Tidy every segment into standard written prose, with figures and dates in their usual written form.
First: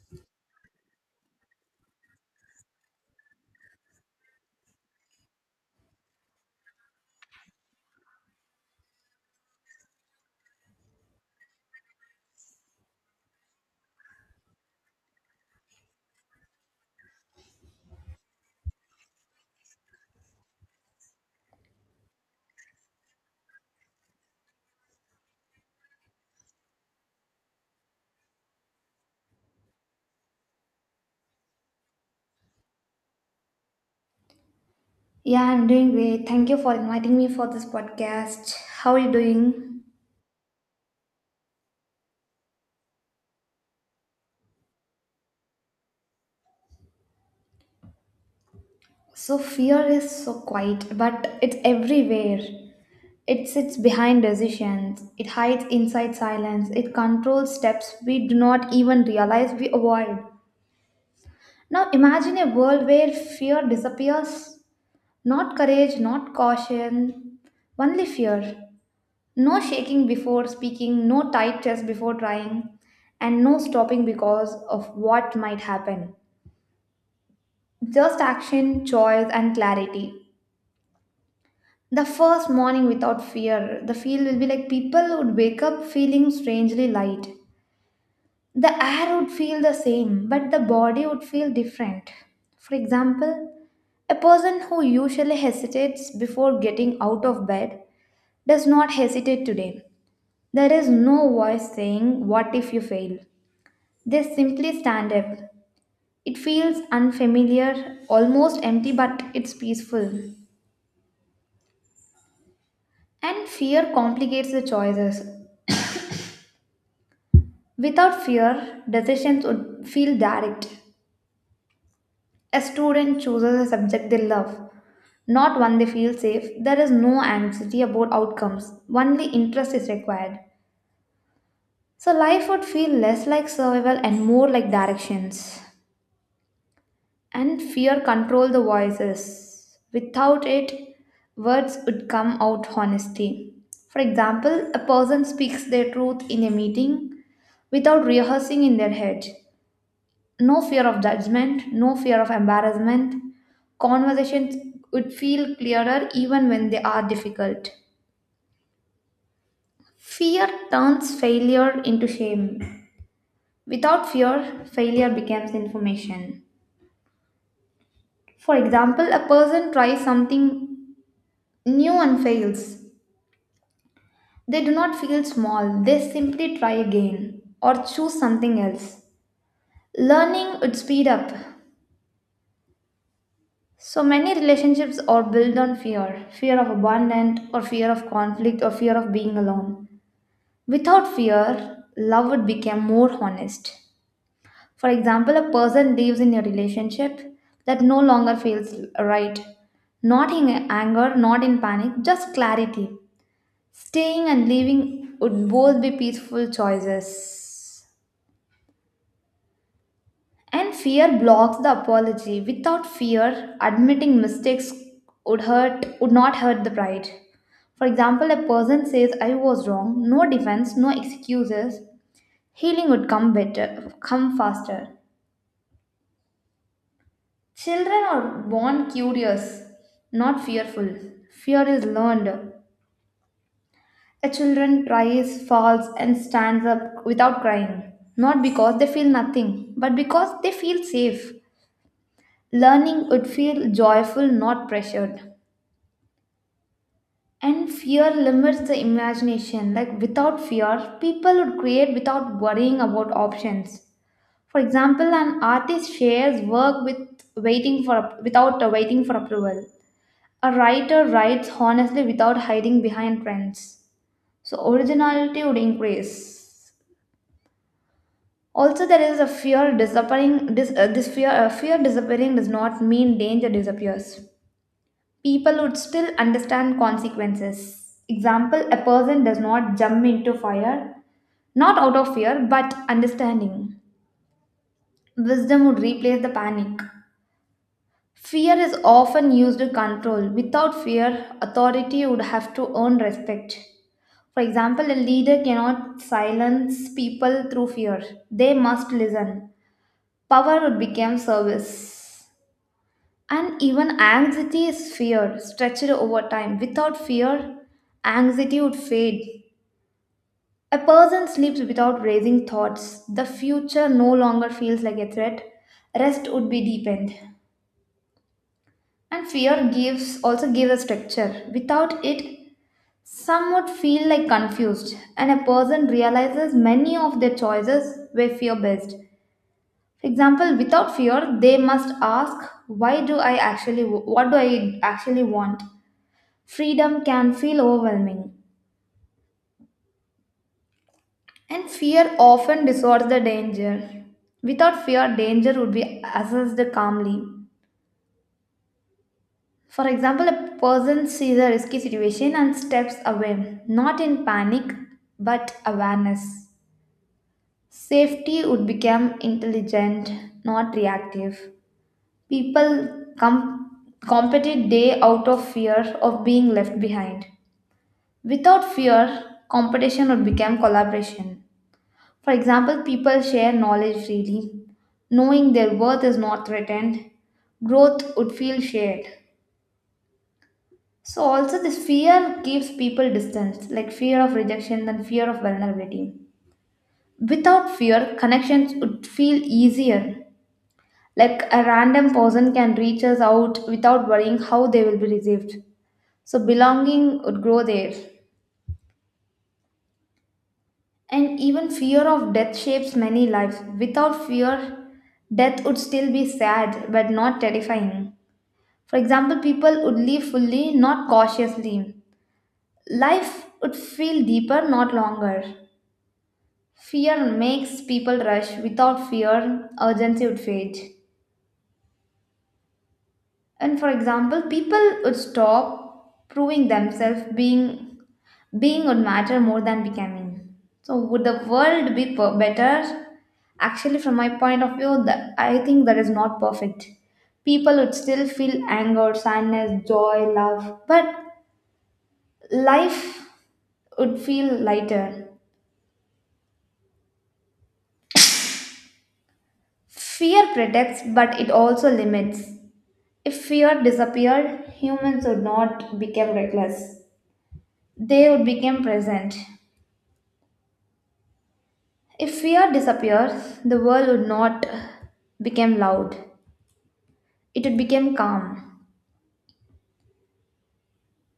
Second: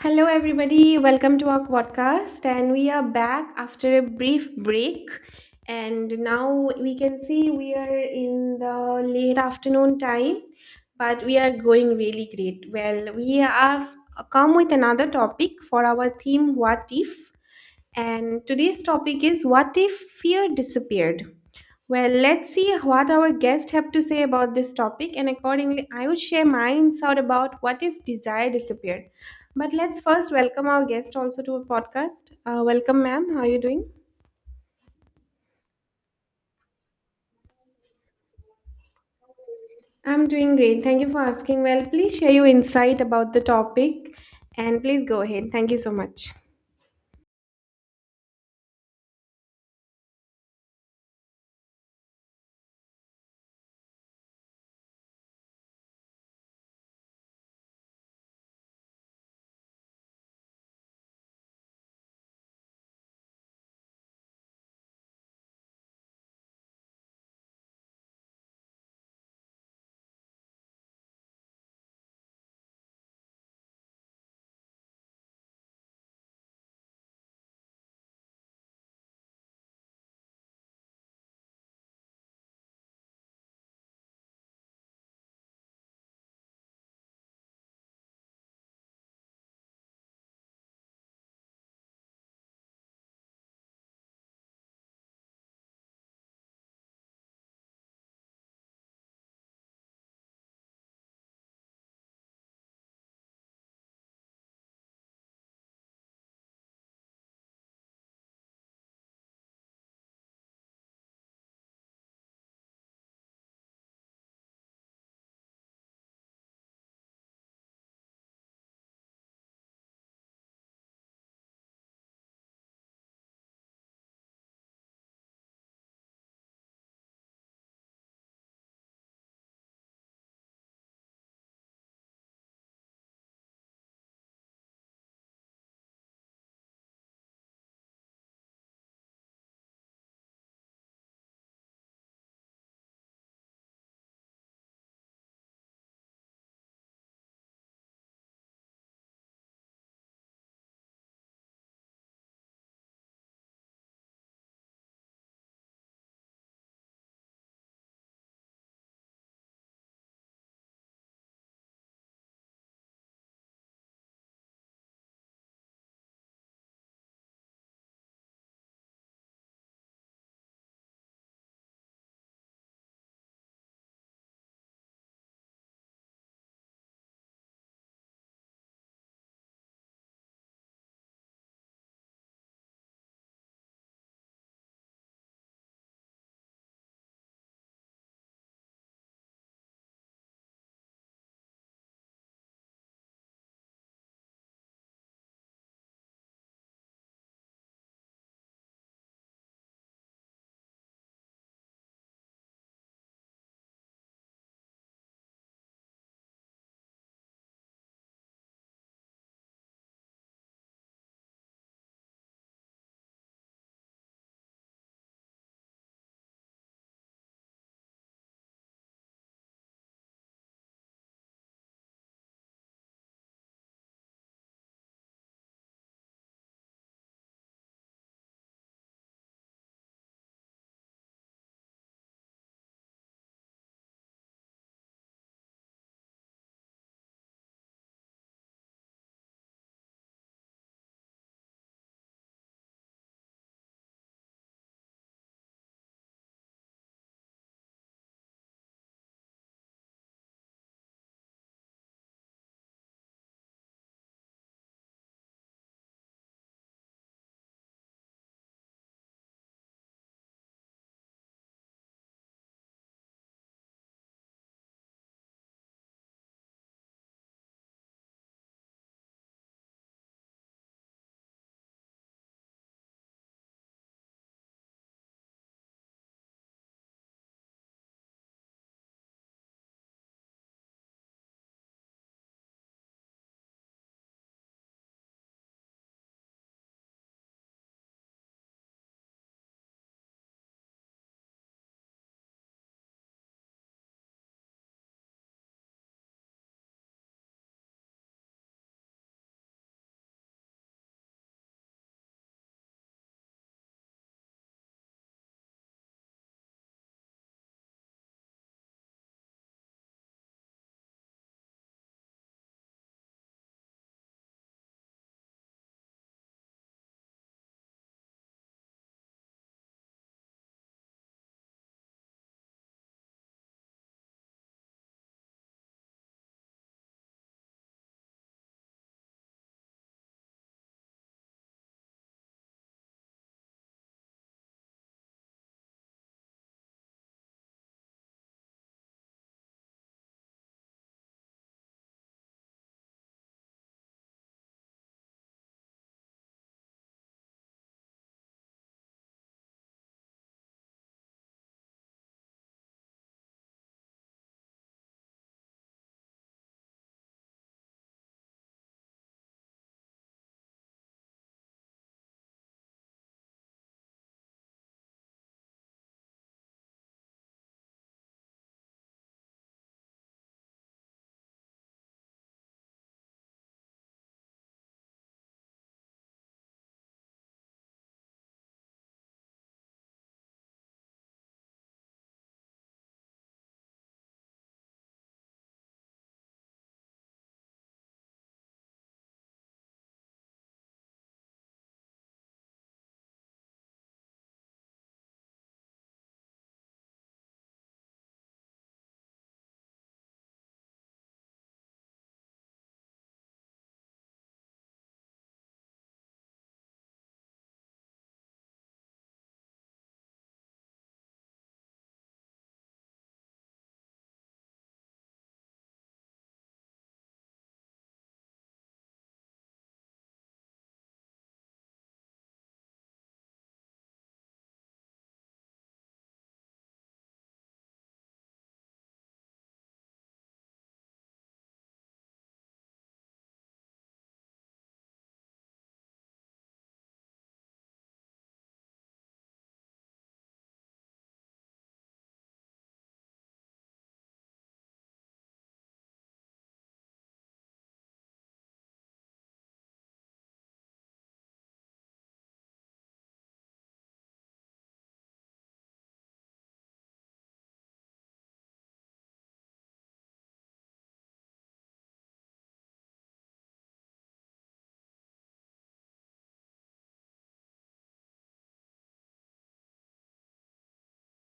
Hello, everybody. Welcome to our podcast. And we are back after a brief break. And now we can see we are in the late afternoon time, but we are going really great. Well, we have come with another topic for our theme What If? And today's topic is What if fear disappeared? Well, let's see what our guests have to say about this topic, and accordingly, I would share my insight about what if desire disappeared. But let's first welcome our guest also to a podcast. Welcome, ma'am. How are you doing? Yeah, I'm doing great. Thank you for inviting me for this podcast. How are you doing? I'm doing great. Thank you for asking. Well, please share your insight about the topic and please go ahead. Thank you so much. So fear is so quiet, but it's everywhere. It sits behind decisions. It hides inside silence. It controls steps we do not even realize we avoid. Now imagine a world where fear disappears. Not courage, not caution, only fear. No shaking before speaking, no tight chest before trying, and no stopping because of what might happen. Just action, choice, and clarity. The first morning without fear, the feel will be like people would wake up feeling strangely light. The air would feel the same, but the body would feel different. For example, a person who usually hesitates before getting out of bed does not hesitate today. There is no voice saying, what if you fail? They simply stand up. It feels unfamiliar, almost empty, but it's peaceful. And fear complicates the choices. Without fear, decisions would feel direct. A student chooses a subject they love, not one they feel safe. There is no anxiety about outcomes, only interest is required. So life would feel less like survival and more like directions. And fear control the voices. Without it, words would come out honestly. For example, a person speaks their truth in a meeting without rehearsing in their head. No fear of judgment, no fear of embarrassment. Conversations would feel clearer even when they are difficult. Fear turns failure into shame. Without fear, failure becomes information. For example, a person tries something new one fails. They do not feel small, they simply try again or choose something else. Learning would speed up. So many relationships are built on fear, fear of abandonment, or fear of conflict, or fear of being alone. Without fear, love would become more honest. For example, a person lives in a relationship that no longer feels right, not in anger, not in panic, just clarity. Staying and leaving would both be peaceful choices. And fear blocks the apology. Without fear, admitting mistakes would not hurt the pride. For example, a person says I was wrong, no defense, no excuses. Healing would come better, come faster. Children are born curious, not fearful. Fear is learned. A children cries, falls, and stands up without crying, not because they feel nothing, but because they feel safe. Learning would feel joyful, not pressured. And fear limits the imagination. Like, without fear, people would create without worrying about options. For example, an artist shares work with waiting for without waiting for approval. A writer writes honestly without hiding behind trends. So originality would increase. Also, there is a fear disappearing. This fear disappearing does not mean danger disappears. People would still understand consequences. Example: a person does not jump into fire, not out of fear, but understanding. Wisdom would replace the panic. Fear is often used to control. Without fear, authority would have to earn respect. For example, a leader cannot silence people through fear. They must listen. Power became service. And even anxiety is fear, stretched over time. Without fear, anxiety would fade. A person sleeps without raising thoughts. The future no longer feels like a threat. Rest would be deepened. And fear gives also gives a structure. Without it, some would feel like confused, and a person realizes many of their choices were fear based. For example, without fear, they must ask, why do I actually, what do I actually want? Freedom can feel overwhelming, and fear often distorts the danger. Without fear, danger would be assessed calmly. For example, a person sees a risky situation and steps away, not in panic, but awareness. Safety would become intelligent, not reactive. People com- Competed day out of fear of being left behind. Without fear, competition would become collaboration. For example, people share knowledge freely, knowing their worth is not threatened, growth would feel shared. So, also, this fear keeps people distant, like fear of rejection and fear of vulnerability. Without fear, connections would feel easier. Like, a random person can reach us out without worrying how they will be received. So belonging would grow there. And even fear of death shapes many lives. Without fear, death would still be sad but not terrifying. For example, people would live fully, not cautiously. Life would feel deeper, not longer. Fear makes people rush. Without fear, urgency would fade. And for example, people would stop proving themselves, being would matter more than becoming. So would the world be better? Actually, from my point of view, that I think that is not perfect. People would still feel anger, sadness, joy, love, but life would feel lighter. Fear protects, but it also limits. If fear disappeared, humans would not become reckless, they would become present. If fear disappears, the world would not become loud. It would become calm.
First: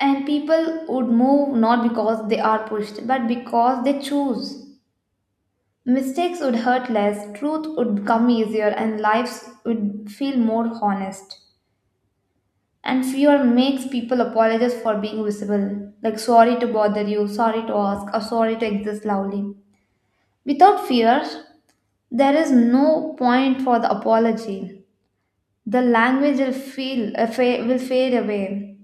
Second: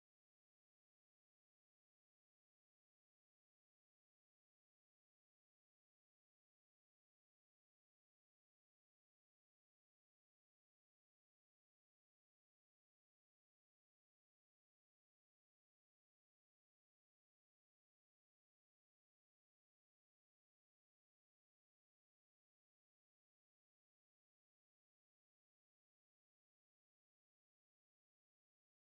And people would move not because they are pushed, but because they choose. Mistakes would hurt less, truth would become easier, and lives would feel more honest. And fear makes people apologize for being visible, like sorry to bother you, sorry to ask, or sorry to exist loudly. Without fear, there is no point for the apology. The language will fade away.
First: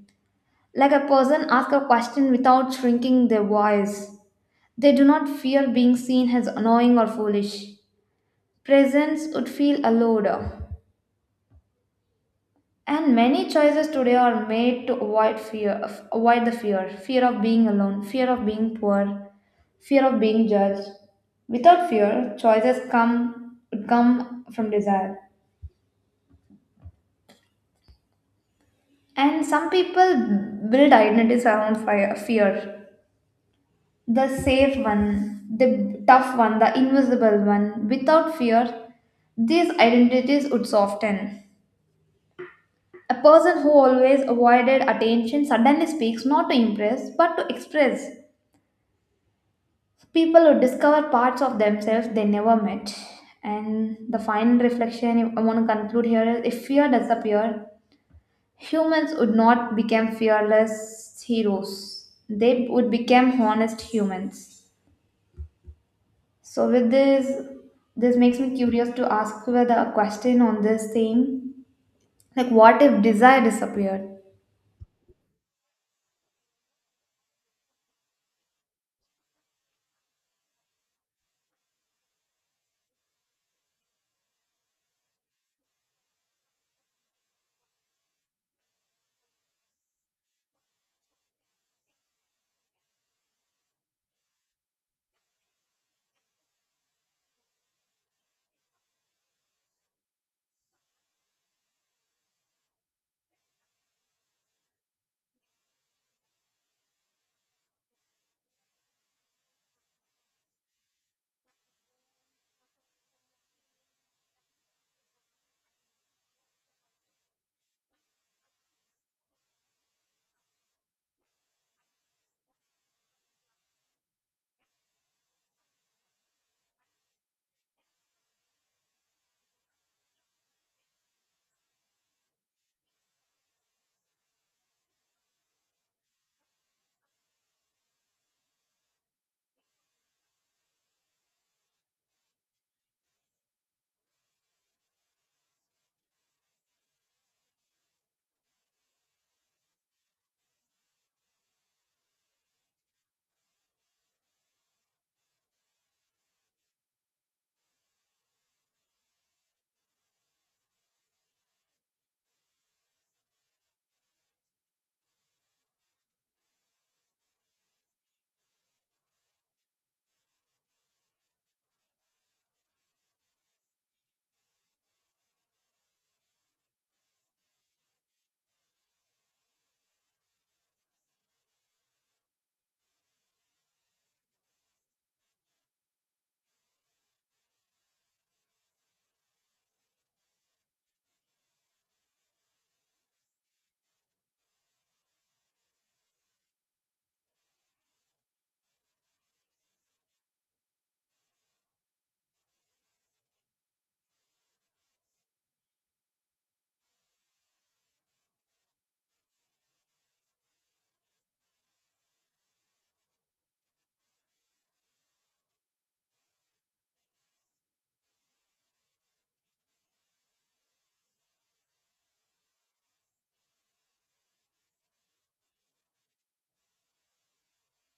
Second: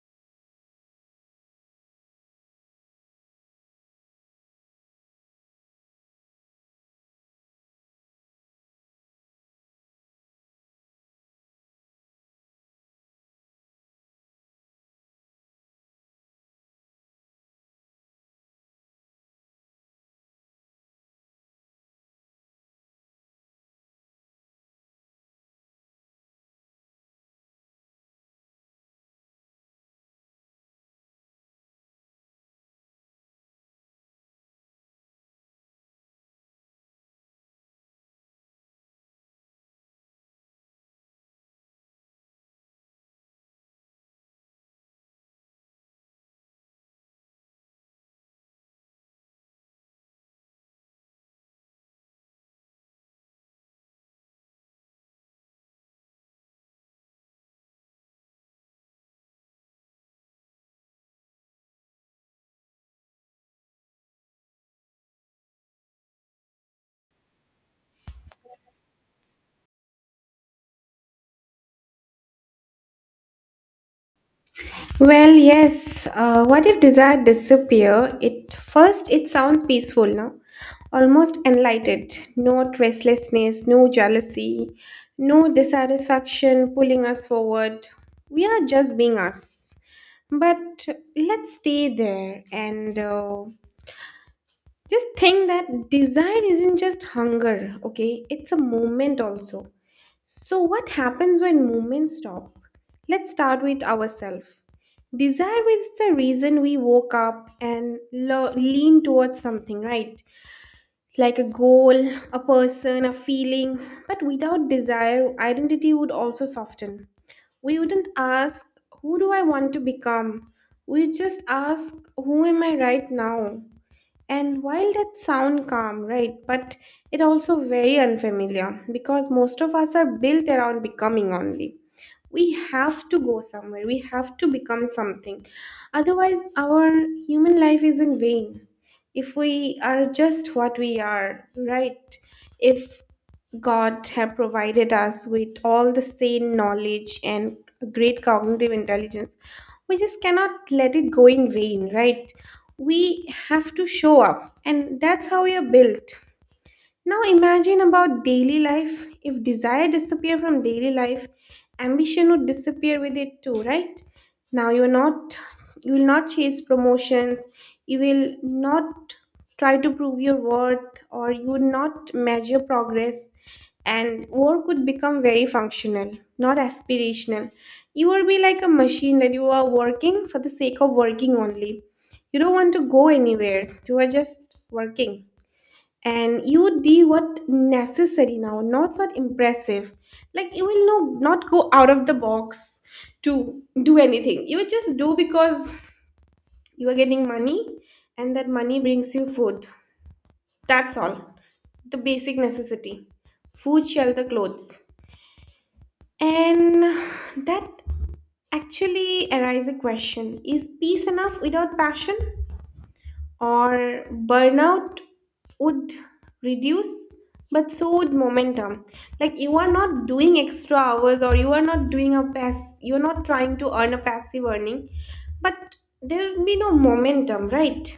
Like, a person asks a question without shrinking their voice. They do not fear being seen as annoying or foolish. Presence would feel allowed. And many choices today are made to avoid the fear of being alone, fear of being poor, fear of being judged. Without fear, choices come from desire. And some people build identities around fear, the safe one, the tough one, the invisible one. Without fear, these identities would soften. A person who always avoided attention suddenly speaks not to impress but to express. People would discover parts of themselves they never met. And the final reflection, if I want to conclude here, is if fear disappeared, humans would not become fearless heroes. They would become honest humans. So with this, this makes me curious to ask you the question on this thing. Like, what if desire disappeared? Well, yes. What if desire disappear? It first it sounds peaceful, no? Almost enlightened. No restlessness, no jealousy, no dissatisfaction pulling us forward. We are just being us. But let's stay there and just think that desire isn't just hunger, okay? It's a moment also. So, what happens when movements stop? Let's start with ourselves. Desire is the reason we woke up and lean towards something, right? Like a goal, a person, a feeling. But without desire, identity would also soften. We wouldn't ask, who do I want to become? We just ask, who am I right now? And while that sound calm, right, but it also very unfamiliar because most of us are built around becoming only. We have to go somewhere, we have to become something, otherwise our human life is in vain. If we are just what we are, right? If god have provided us with all the sane knowledge and great cognitive intelligence, we just cannot let it go in vain, right? We have to show up, and that's how we are built. Now imagine about daily life. If desire disappear from daily life, ambition would disappear with it too, right? Now you will not chase promotions, you will not try to prove your worth or you would not measure progress, and work would become very functional, not aspirational. You will be like a machine that you are working for the sake of working only. You don't want to go anywhere. You are just working, and you would do what necessary now, not what impressive. Like you will no, not go out of the box to do anything. You will just do because you are getting money, and that money brings you food. That's all, the basic necessity, food, shelter, clothes. And that actually arises a question, is peace enough without passion? Or burnout would reduce, but so would momentum. Like you are not doing extra hours or you are not doing a pass you're not trying to earn a passive earning, but there will be no momentum, right?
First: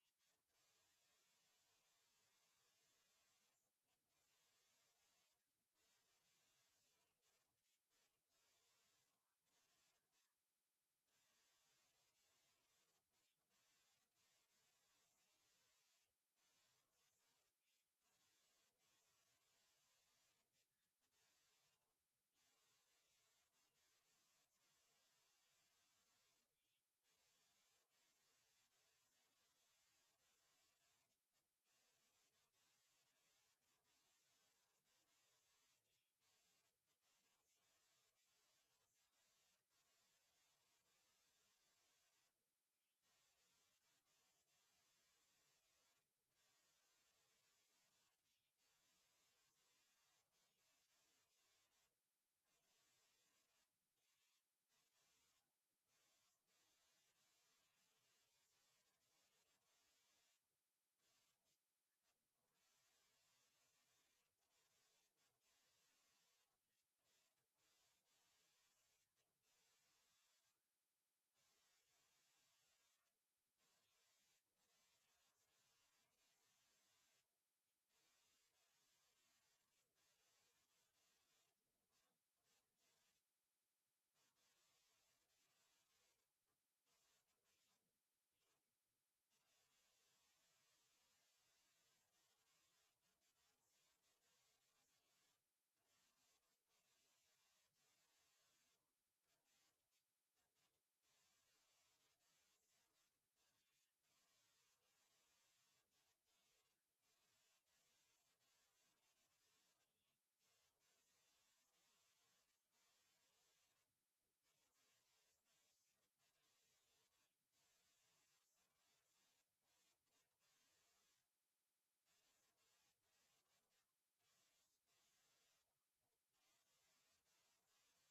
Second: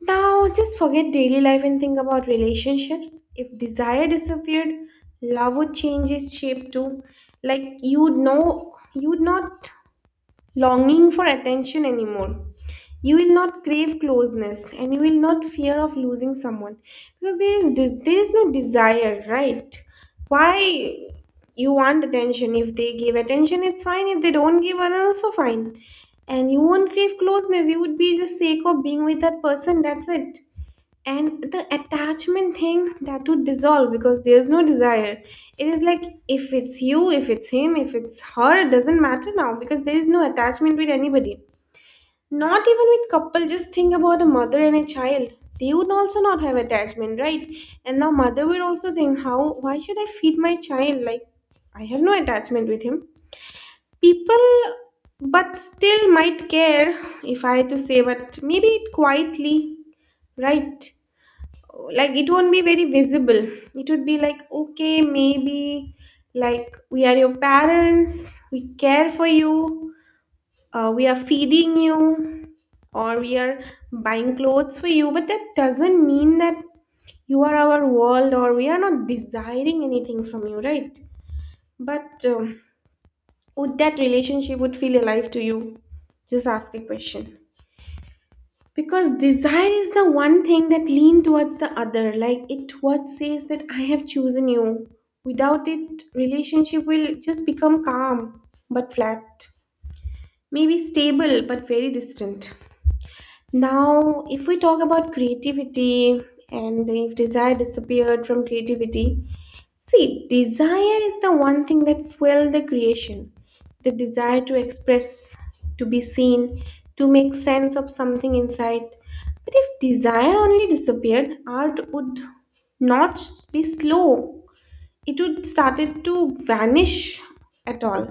Now just forget daily life and think about relationships. If desire disappeared, love would change its shape too. Like you would know, you'd not longing for attention anymore. You will not crave closeness and you will not fear of losing someone because there is there is no desire, right? Why you want attention? If they give attention it's fine, if they don't give other also fine. And you won't crave closeness, you would be just sake of being with that person, that's it. And the attachment thing, that would dissolve because there's no desire. It is like, if it's you, if it's him, if it's her, it doesn't matter now because there is no attachment with anybody, not even with couple. Just think about a mother and a child, they would also not have attachment, right? And now mother will also think how, why should I feed my child? Like, I have no attachment with him. People but still might care, if I had to say, but maybe quietly, right? Like it won't be very visible. It would be like, okay, maybe, like, we are your parents, we care for you, we are feeding you, or we are buying clothes for you, but that doesn't mean that you are our world or we are not desiring anything from you, right? But would that relationship would feel alive to you? Just ask a question. Because desire is the one thing that lean towards the other, like it what says that I have chosen you. Without it, relationship will just become calm but flat, maybe stable but very distant. Now if we talk about creativity and if desire disappeared from creativity. See, desire is the one thing that fueled the creation. The desire to express, to be seen, to make sense of something inside. But if desire only disappeared, art would not be slow. It would started to vanish at all.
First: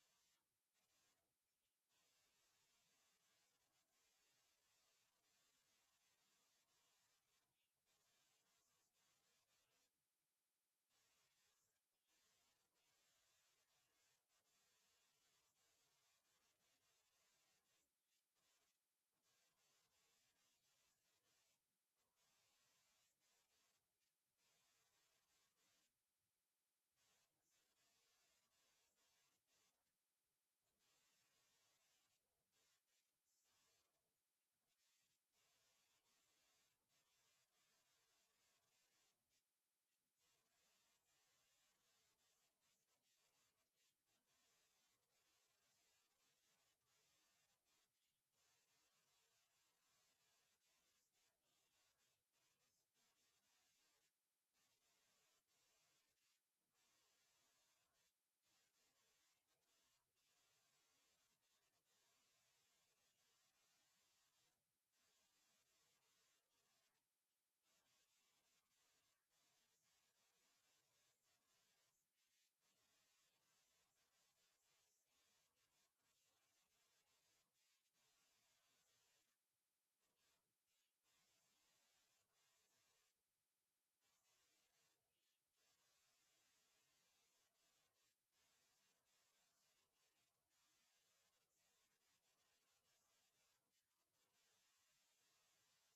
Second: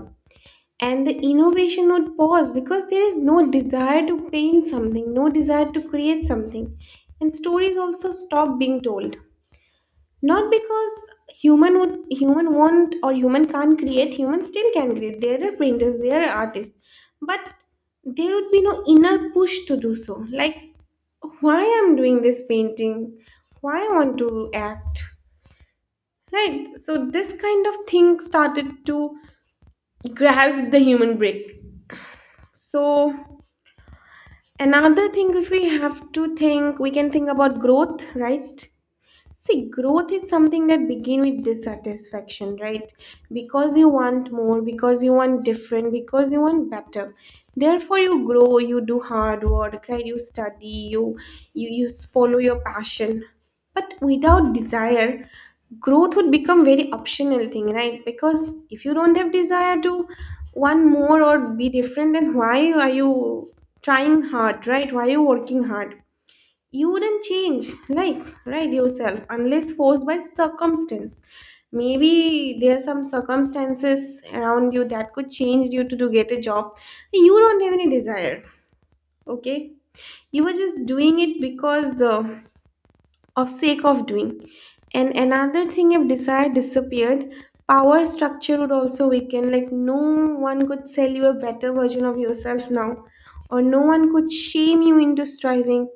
And the innovation would pause because there is no desire to paint something, no desire to create something. And stories also stop being told, not because human won't or human can't create, human still can create, there are printers, there are artists, but there would be no inner push to do so. Like, why I'm doing this painting? Why I want to act? Right? So this kind of thing started to grasp the human brain. So another thing, if we have to think, we can think about growth, right? See, growth is something that begin with dissatisfaction, right? Because you want more, because you want different, because you want better. Therefore, you grow, you do hard work, right? You study, you follow your passion. But without desire, growth would become very optional thing, right? Because if you don't have desire to want more or be different, then why are you trying hard, right? Why are you working hard? You wouldn't change, like, right, yourself unless forced by circumstance. Maybe there are some circumstances around you that could change you to get a job. You don't have any desire, okay? You were just doing it because of sake of doing. And another thing, if desire disappeared, power structure would also weaken. Like no one could sell you a better version of yourself now, or no one could shame you into striving.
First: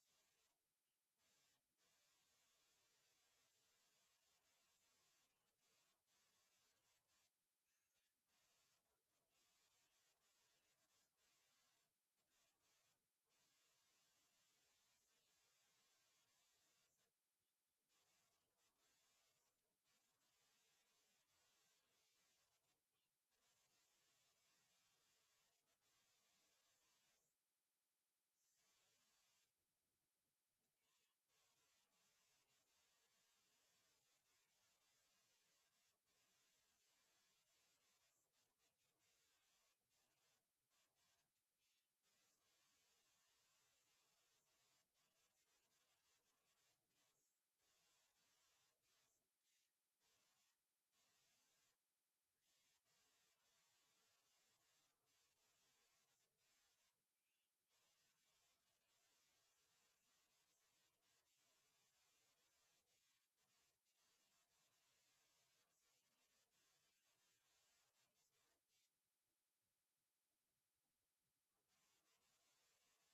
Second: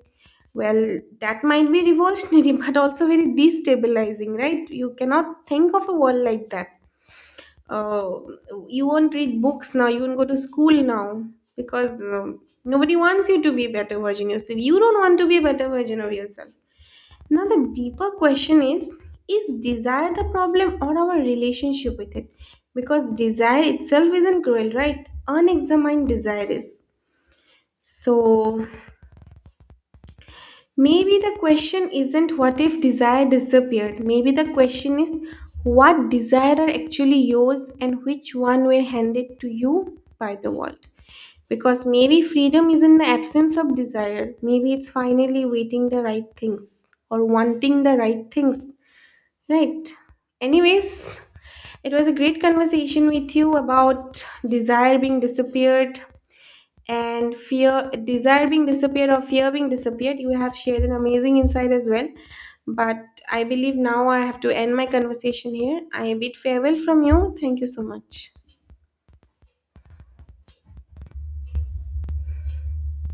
Well, that might be revolutionary, but also very destabilizing, right? You cannot think of a world like that. Uh, you won't read books now, you won't go to school now, because nobody wants you to be a better version of yourself. You don't want to be a better version of yourself. Now, the deeper question is desire the problem or our relationship with it? Because desire itself isn't cruel, right? Unexamined desire is. So, maybe the question isn't what if desire disappeared. Maybe the question is what desire are actually yours and which one were handed to you by the world. Because maybe freedom is in the absence of desire. Maybe it's finally waiting the right things or wanting the right things. Right. Anyways, it was a great conversation with you about desire being disappeared and fear desire being disappeared, or fear being disappeared. You have shared an amazing insight as well, but I believe now I have to end my conversation here. I bid farewell from you. Thank you so much.